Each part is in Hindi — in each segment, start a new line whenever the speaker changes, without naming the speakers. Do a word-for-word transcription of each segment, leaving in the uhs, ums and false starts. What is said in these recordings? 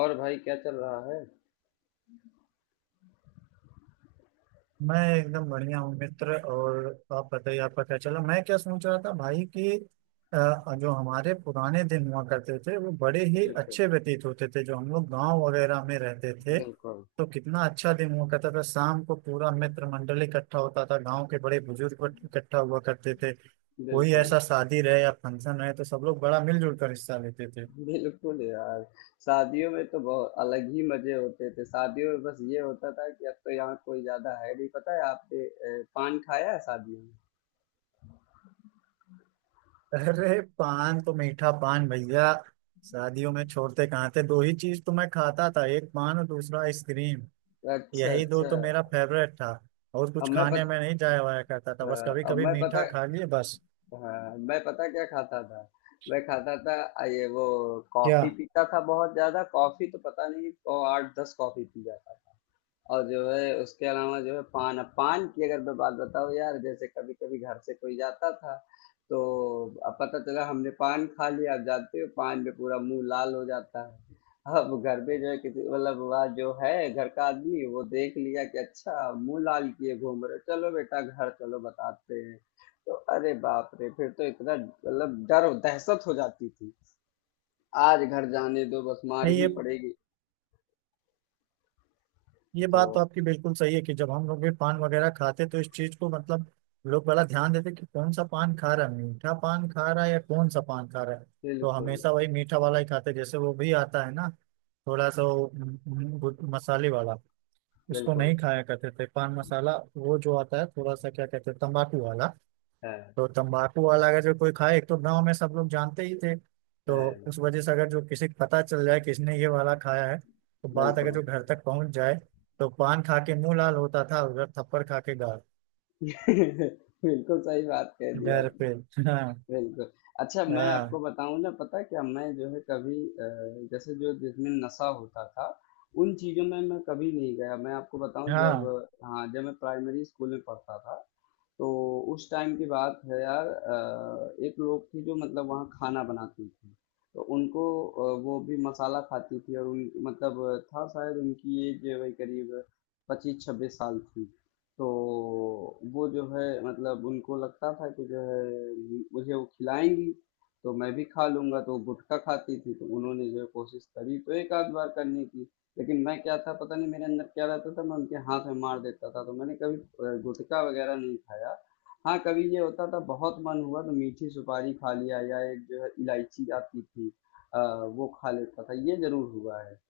और भाई क्या चल रहा है?
मैं एकदम बढ़िया हूँ मित्र। और आप बताइए आपका क्या चला। मैं क्या सोच रहा था भाई कि अ, जो हमारे पुराने दिन हुआ करते थे वो बड़े ही
बिल्कुल।
अच्छे व्यतीत होते थे, जो हम लोग गांव वगैरह में रहते थे।
बिल्कुल।
तो कितना अच्छा दिन हुआ करता था, शाम को पूरा मित्र मंडल इकट्ठा होता था, गांव के बड़े बुजुर्ग इकट्ठा हुआ करते थे। कोई
बिल्कुल।
ऐसा शादी रहे या फंक्शन रहे तो सब लोग बड़ा मिलजुल कर हिस्सा लेते थे।
बिल्कुल यार। शादियों में तो बहुत अलग ही मजे होते थे। शादियों में बस ये होता था कि अब तो यहाँ कोई ज्यादा है नहीं। पता है आपने अ, पान खाया है शादियों में?
अरे पान तो मीठा पान भैया, शादियों में छोड़ते कहाँ थे। दो ही चीज तो मैं खाता था, एक पान और दूसरा आइसक्रीम।
अच्छा,
यही दो
अच्छा।
तो मेरा फेवरेट था। और
अब
कुछ
मैं
खाने
पत,
में नहीं जाया वाया करता था,
अ,
बस कभी
अब
कभी
मैं पता
मीठा खा लिए बस।
हाँ, मैं पता क्या खाता था, मैं खाता था अ, ये वो
क्या?
कॉफी पीता था। बहुत ज्यादा कॉफी तो पता नहीं, और आठ दस कॉफी पी जाता। और जो है उसके अलावा जो है पान, अब पान की अगर मैं बात बताऊँ यार, जैसे कभी कभी घर से कोई जाता था तो अब पता चला हमने पान खा लिया। आप जानते हो पान में पूरा मुंह लाल हो जाता है। अब घर में जो है किसी, मतलब वह जो है घर का आदमी वो देख लिया कि अच्छा मुंह लाल किए घूम रहे हो, चलो बेटा घर चलो बताते हैं। तो अरे बाप रे, फिर तो इतना मतलब डर दहशत हो जाती थी आज घर जाने दो, बस मार
नहीं
ही
ये
पड़ेगी।
ये
तो
बात तो आपकी बिल्कुल सही है कि जब हम लोग भी पान वगैरह खाते तो इस चीज को मतलब लोग बड़ा ध्यान देते कि कौन सा पान खा रहा है, मीठा पान खा रहा है या कौन सा पान खा रहा है। तो
बिल्कुल,
हमेशा वही मीठा वाला ही खाते, जैसे वो भी आता है ना थोड़ा सा वो, हम्म, हम्म, मसाले वाला। इसको
बिल्कुल
नहीं खाया करते थे पान मसाला, वो जो आता है थोड़ा सा, क्या कहते हैं, तंबाकू वाला।
है
तो तंबाकू वाला अगर जो कोई खाए, एक तो गांव में सब लोग जानते ही थे। तो उस
है,
वजह से अगर जो किसी को पता चल जाए कि इसने ये वाला खाया है, तो बात अगर
बिल्कुल।
जो घर तक पहुंच जाए, तो पान खा के मुंह लाल होता था, उधर थप्पड़ खा के गाल।
बिल्कुल सही बात कह दी
डर पे
आपने।
हाँ।
बिल्कुल। अच्छा, मैं आपको
हाँ।
बताऊँ ना, पता है क्या, मैं जो है कभी अ, जैसे जो जिसमें नशा होता था, उन चीज़ों में मैं कभी नहीं गया। मैं आपको बताऊँ, जब
हाँ।
हाँ, जब मैं प्राइमरी स्कूल में पढ़ता था तो उस टाइम की बात है यार, अ, एक लोग थी जो मतलब वहाँ खाना बनाती थी, तो उनको अ, वो भी मसाला खाती थी, और उन मतलब था शायद उनकी एज वही करीब पच्चीस छब्बीस साल थी। तो वो जो है मतलब उनको लगता था कि जो है मुझे वो खिलाएंगी तो मैं भी खा लूंगा। तो वो गुटखा खाती थी, तो उन्होंने जो है कोशिश करी तो एक आध बार करने की, लेकिन मैं क्या था पता नहीं, मेरे अंदर क्या रहता था, मैं उनके हाथ में मार देता था। तो मैंने कभी अ, गुटखा वगैरह नहीं खाया। हाँ कभी ये होता था, बहुत मन हुआ तो मीठी सुपारी खा लिया, या एक जो है इलायची आती थी, अ, वो खा लेता था, ये जरूर हुआ है।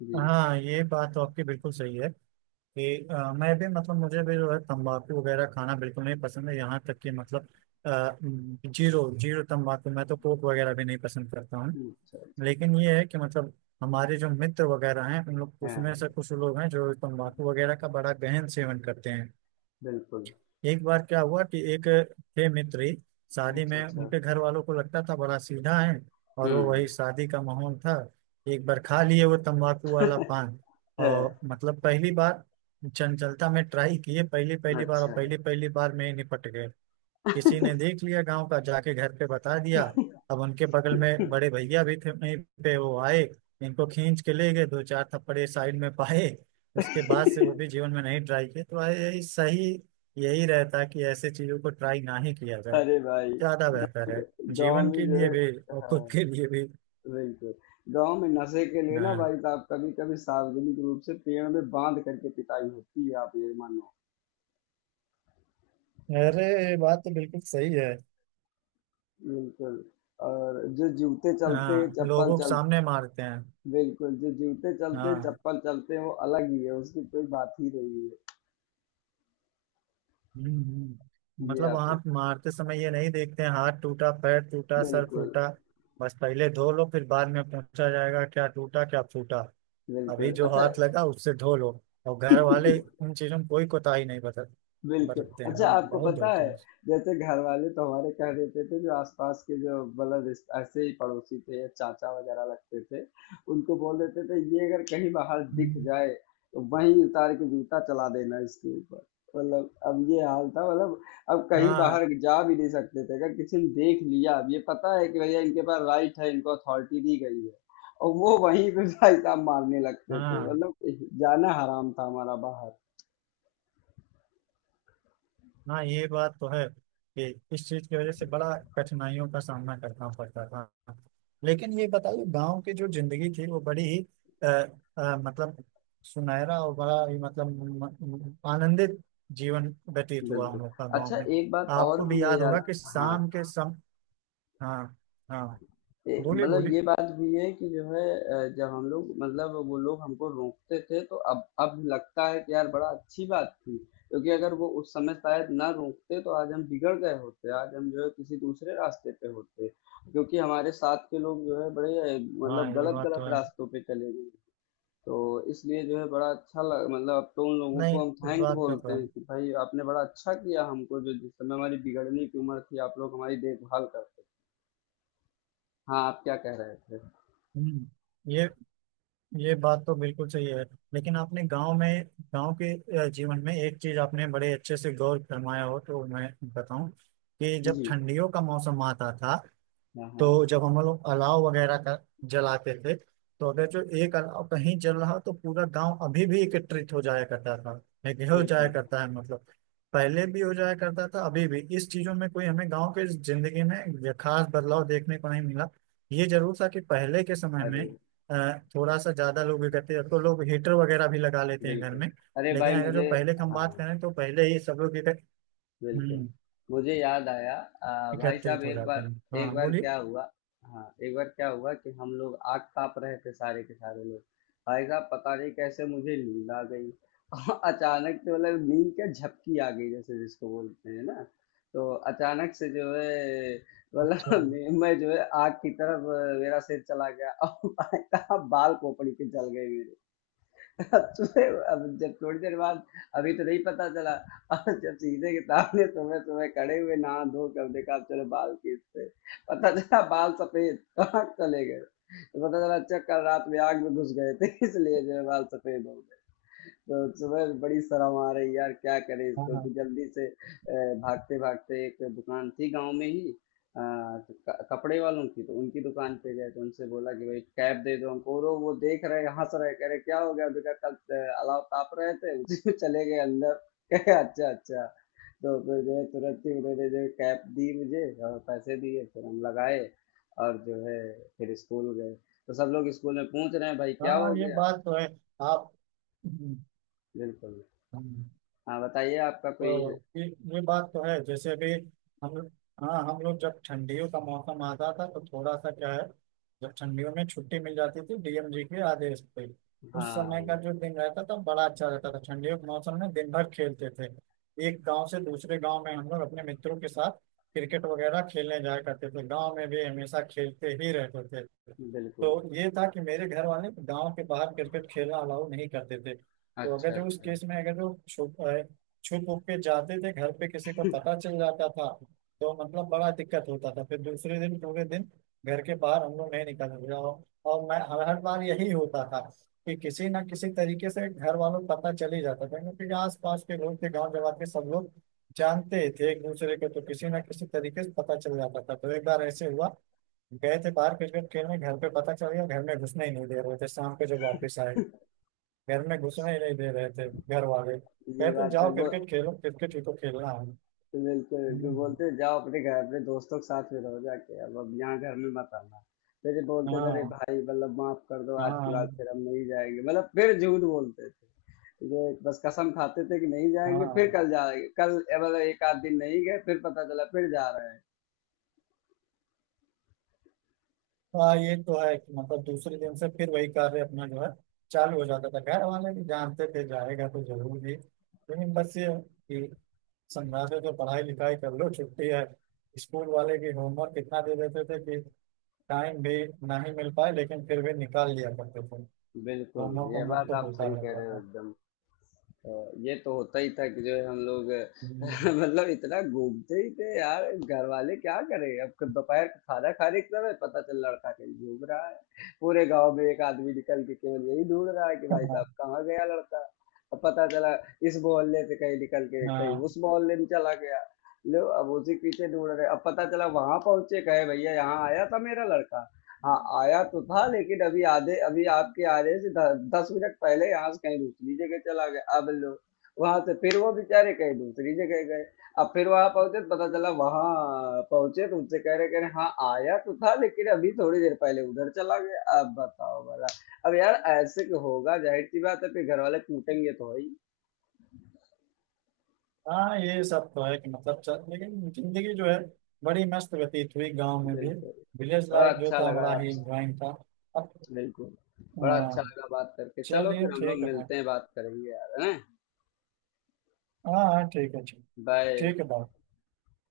जी।
हाँ ये बात तो आपकी बिल्कुल सही है कि अ, मैं भी मतलब मुझे भी जो है तंबाकू वगैरह खाना बिल्कुल नहीं पसंद है, यहाँ तक कि मतलब अ, जीरो जीरो तंबाकू, मैं तो कोक वगैरह भी नहीं पसंद करता हूँ।
हम्म, अच्छा, अच्छा।
लेकिन ये है कि मतलब हमारे जो मित्र वगैरह हैं उन लोग उसमें
हाँ,
से कुछ लोग हैं जो तंबाकू वगैरह का बड़ा गहन सेवन करते हैं।
बिल्कुल।
एक बार क्या हुआ कि एक थे मित्री, शादी
अच्छा,
में
अच्छा।
उनके घर वालों को लगता था बड़ा सीधा है। और वो
हम्म।
वही शादी का माहौल था। एक बार खा लिए वो तंबाकू वाला पान,
है।
और मतलब पहली बार, चंचलता में ट्राई किए पहली पहली बार, और
अच्छा।
पहली पहली बार में ही निपट गए। किसी ने देख लिया गांव का, जाके घर पे बता दिया। अब उनके बगल में बड़े भैया भी थे वहीं पे, वो आए, इनको खींच के ले गए, दो चार थप्पड़े साइड में पाए। उसके बाद से वो भी जीवन में नहीं ट्राई किए, तो यही सही। यही रहता है कि ऐसे चीजों को ट्राई ना ही किया जाए,
अरे भाई,
ज्यादा बेहतर है,
गांव
जीवन
में
के
जो
लिए
है,
भी और खुद
हाँ,
के लिए भी।
बिल्कुल। गाँव में नशे के लिए ना
हाँ।
भाई साहब, कभी-कभी सार्वजनिक रूप से पेड़ में बाँध करके पिटाई होती है, आप ये मानो।
अरे ये बात तो बिल्कुल सही है।
बिल्कुल। और जो जूते चलते,
हाँ
चप्पल
लोगों के
चल,
सामने मारते हैं।
बिल्कुल, जो जूते चलते,
हाँ।
चप्पल चलते, वो अलग ही है, उसकी कोई बात ही नहीं है।
हम्म, हम्म।
ये
मतलब वहां
आपसे,
मारते समय ये नहीं देखते हैं हाथ टूटा पैर टूटा सर
बिल्कुल,
टूटा, बस पहले धो लो फिर बाद में पूछा जाएगा क्या टूटा क्या फूटा। अभी
बिल्कुल।
जो
अच्छा,
हाथ लगा उससे धो लो। और घर वाले उन चीजों में कोई कोताही नहीं बरत
बिल्कुल।
बरतते हैं,
अच्छा,
हाँ
आपको
बहुत
पता
धोते
है,
हैं।
जैसे घरवाले तो हमारे कह देते थे, जो आस-पास के जो मतलब रिस ऐसे ही पड़ोसी थे, या चाचा वगैरह लगते थे, उनको बोल देते थे ये अगर कहीं बाहर दिख
हम्म।
जाए, तो वहीं उतार के जूता चला देना इसके ऊपर। मतलब अब ये हाल था, मतलब अब कहीं
हाँ।
बाहर जा भी नहीं सकते थे। अगर किसी ने देख लिया, अब ये पता है कि भैया इनके पास राइट है, इनको अथॉरिटी दी गई है, और वो वहीं पे भाई साहब मारने लगते थे।
हाँ।
मतलब जाना हराम था हमारा बाहर।
हाँ ये बात तो है कि इस चीज की वजह से बड़ा कठिनाइयों का सामना करना पड़ता था। लेकिन ये बताइए गांव की जो जिंदगी थी वो बड़ी ही अ, अ, मतलब सुनहरा, और बड़ा ही मतलब म- म- आनंदित जीवन व्यतीत हुआ हम
बिल्कुल।
लोग का गाँव
अच्छा
में।
एक बात और
आपको भी
भी है
याद
यार,
होगा कि
हाँ,
शाम के सम। हाँ। हाँ
ए,
बोलिए,
मतलब
बोलिए।
ये बात भी है कि जो है अ, जब हम लोग, मतलब वो लोग हमको रोकते थे तो अब अब लगता है कि यार बड़ा अच्छी बात थी। क्योंकि अगर वो उस समय शायद ना रोकते तो आज हम बिगड़ गए होते, आज हम जो है किसी दूसरे रास्ते पे होते। क्योंकि हमारे साथ के लोग जो है बड़े अ,
हाँ
मतलब
ये
गलत
बात
गलत
तो है।
रास्तों पे चले गए। तो इसलिए जो है बड़ा अच्छा लग, मतलब अब तो उन लोगों
नहीं
को हम
इस
थैंक
बात का
बोलते
तो
हैं
है।
कि भाई आपने बड़ा अच्छा किया, हमको जो जिस समय हमारी बिगड़ने की उम्र थी, आप लोग हमारी देखभाल करते थे। हाँ, आप क्या कह रहे थे?
हम्म, ये ये बात तो बिल्कुल सही है। लेकिन आपने गांव में, गांव के अ, जीवन में एक चीज आपने बड़े अच्छे से गौर फरमाया हो तो मैं बताऊं कि जब
जी।
ठंडियों का मौसम आता था,
हाँ, हाँ,
तो जब हम लोग अलाव वगैरह का जलाते थे, तो अगर जो एक अलाव कहीं जल रहा तो पूरा गांव अभी भी एकत्रित हो जाया करता था। एक हो जाया
बिल्कुल।
करता है मतलब, पहले भी हो जाया करता था अभी भी, इस चीजों में कोई हमें गांव के जिंदगी में ये खास बदलाव देखने को नहीं मिला। ये जरूर था कि पहले के समय में
अरे
अ, थोड़ा सा ज्यादा लोग इकट्ठे, अब तो लोग हीटर वगैरह भी लगा लेते हैं घर
बिल्कुल,
में।
अरे भाई
लेकिन अगर जो
मुझे,
पहले की हम बात
हाँ,
करें तो पहले ही सब लोग इकट्ठ-
बिल्कुल।
हम्म,
मुझे याद आया, अ, भाई साहब
एकत्रित हो
एक
जाते
बार,
हैं।
एक
हाँ
बार
बोलिए।
क्या हुआ, हाँ एक बार क्या हुआ कि हम लोग आग ताप रहे थे सारे के सारे लोग, भाई साहब पता नहीं कैसे मुझे नींद आ गई। और अचानक से, मतलब नींद क्या झपकी आ गई जैसे, जिसको बोलते हैं ना। तो अचानक से जो है मतलब
अच्छा।
मैं मैं जो है आग की तरफ, अ, मेरा सिर चला गया और भाई साहब बाल खोपड़ी पे जल गए। सुबह अब जब थोड़ी देर बाद, अभी तो नहीं पता चला, और जब सीधे के सामने सुबह सुबह खड़े हुए नहा धो कर देखा, चलो बाल खींचते पता चला बाल सफेद कहाँ चले गए। तो पता चला अच्छा कल रात में आग में घुस गए थे इसलिए जो है बाल सफेद हो गए। तो सुबह से बड़ी शर्म आ रही है यार, क्या करें इसको।
हाँ।
तो जल्दी से अ, भागते भागते एक दुकान थी गांव में ही, अ, तो क- कपड़े वालों की, तो उनकी दुकान पे गए तो उनसे बोला कि भाई कैप दे दो हमको। और वो देख रहे, हंस रहे, कह रहे क्या हो गया बेटा, कल अ, अलाव ताप रहे थे उसी में चले गए अंदर? कहे अच्छा, अच्छा। तो फिर जो है तुरंत ही उन्होंने जो है कैप दी मुझे, और पैसे दिए फिर हम लगाए, और जो है फिर स्कूल गए। तो सब लोग स्कूल में पूछ रहे हैं भाई क्या हो
हाँ ये
गया।
बात तो है। आप। हम्म।
बिल्कुल।
हम्म,
हाँ, बताइए आपका कोई।
तो ये ये बात तो है जैसे अभी हम। हाँ हम लोग जब ठंडियों का मौसम आता था तो थोड़ा सा क्या है, जब ठंडियों में छुट्टी मिल जाती थी डी एम जी के आदेश पे, उस समय
हाँ,
का जो दिन रहता था बड़ा अच्छा रहता था, ठंडियों के मौसम में दिन भर खेलते थे। एक गांव से दूसरे गांव में हम लोग अपने मित्रों के साथ क्रिकेट वगैरह खेलने जाया करते थे, गांव में भी हमेशा खेलते ही रहते थे।
बिल्कुल।
तो ये था कि मेरे घर वाले गांव के बाहर क्रिकेट खेलना अलाउ नहीं करते थे, तो अगर
अच्छा,
जो उस
अच्छा।
केस में अगर जो छुप उप के जाते थे, घर पे किसी को पता चल जाता था, तो मतलब बड़ा दिक्कत होता था। फिर दूसरे दिन पूरे दिन घर के बाहर हम लोग नहीं निकल रहे। और और मैं हर हर बार यही होता था कि किसी ना किसी तरीके से घर वालों को पता चल ही जाता था, क्योंकि आस पास के लोग थे गाँव जवाब के, सब लोग जानते ही थे एक दूसरे को, तो किसी ना किसी तरीके से पता चल जाता था। तो एक बार ऐसे हुआ, गए थे बाहर क्रिकेट खेलने, घर पे पता चल गया, घर में घुसने ही नहीं दे रहे थे शाम को जब वापस आए, घर में घुसने ही नहीं दे रहे थे घर वाले,
ये
कहते
बात है
जाओ
वो।
क्रिकेट खेलो, क्रिकेट ही तो खेलना है।
बिल्कुल, बिल्कुल,
हम्म।
बोलते हैं, जाओ अपने घर, अपने दोस्तों के साथ में रहो जाके, अब अब यहाँ घर में मत आना। फिर ये बोलते थे अरे
हाँ।
भाई मतलब माफ कर दो आज की बात,
हाँ।
फिर हम नहीं जाएंगे, मतलब फिर झूठ बोलते थे, जो बस कसम खाते थे कि नहीं जाएंगे, फिर
हाँ।
कल जाएंगे कल, ए, मतलब एक आध दिन नहीं गए, फिर पता चला फिर जा रहे हैं।
हाँ ये तो है कि मतलब दूसरे दिन से फिर वही कार्य अपना जो है चालू हो जाता था, घर वाले भी जानते थे जाएगा तो जरूर भी, लेकिन बस ये है कि समझाते थे पढ़ाई लिखाई कर लो छुट्टी है, स्कूल वाले की होमवर्क इतना दे देते थे कि टाइम भी ना ही मिल पाए, लेकिन फिर भी निकाल लिया करते थे।
बिल्कुल,
होमवर्क
ये
होमवर्क
बात
तो
आप
होता
सही कह
रहता
रहे हो
था।
एकदम। ये तो होता ही था कि जो है हम लोग
हम्म।
मतलब इतना घूमते ही थे यार, घर वाले क्या करें। अब क- दोपहर का खाना खाने की समय पता चल लड़का कहीं घूम रहा है, पूरे गांव में एक आदमी निकल के केवल यही ढूंढ रहा है कि भाई साहब कहाँ गया लड़का। अब पता चला इस मोहल्ले से कहीं निकल के कहीं
हाँ।
उस मोहल्ले में चला गया। लो, अब उसी के पीछे ढूंढ रहे, अब पता चला वहां पहुंचे, कहे भैया यहाँ आया था मेरा लड़का? हाँ आया तो था लेकिन अभी आधे, अभी आपके आने से द, दस मिनट पहले यहाँ से कहीं दूसरी जगह चला गया। अब लो, वहां से फिर वो बेचारे कहीं दूसरी जगह गए, अब फिर वहां पहुंचे तो पता चला, वहां पहुंचे तो उनसे कह रहे, कह रहे हाँ आया तो था लेकिन अभी थोड़ी देर पहले उधर चला गया। अब बताओ भला, अब यार ऐसे क्यों होगा, जाहिर सी बात है फिर घर वाले कूटेंगे तो है ही।
हाँ ये सब तो है कि मतलब चल, लेकिन जिंदगी जो है बड़ी मस्त व्यतीत हुई गांव में भी,
बिल्कुल।
विलेज
बड़ा
लाइफ जो
अच्छा
था
लगा
बड़ा ही
आपसे।
इंजॉइंग था। अब।
बिल्कुल, बड़ा अच्छा
हाँ,
लगा बात करके। चलो
चलिए
फिर हम लोग
ठीक है भाई।
मिलते हैं, बात करेंगे यार, है ना?
हाँ हाँ ठीक है ठीक।
बाय।
ठीक है, बाय।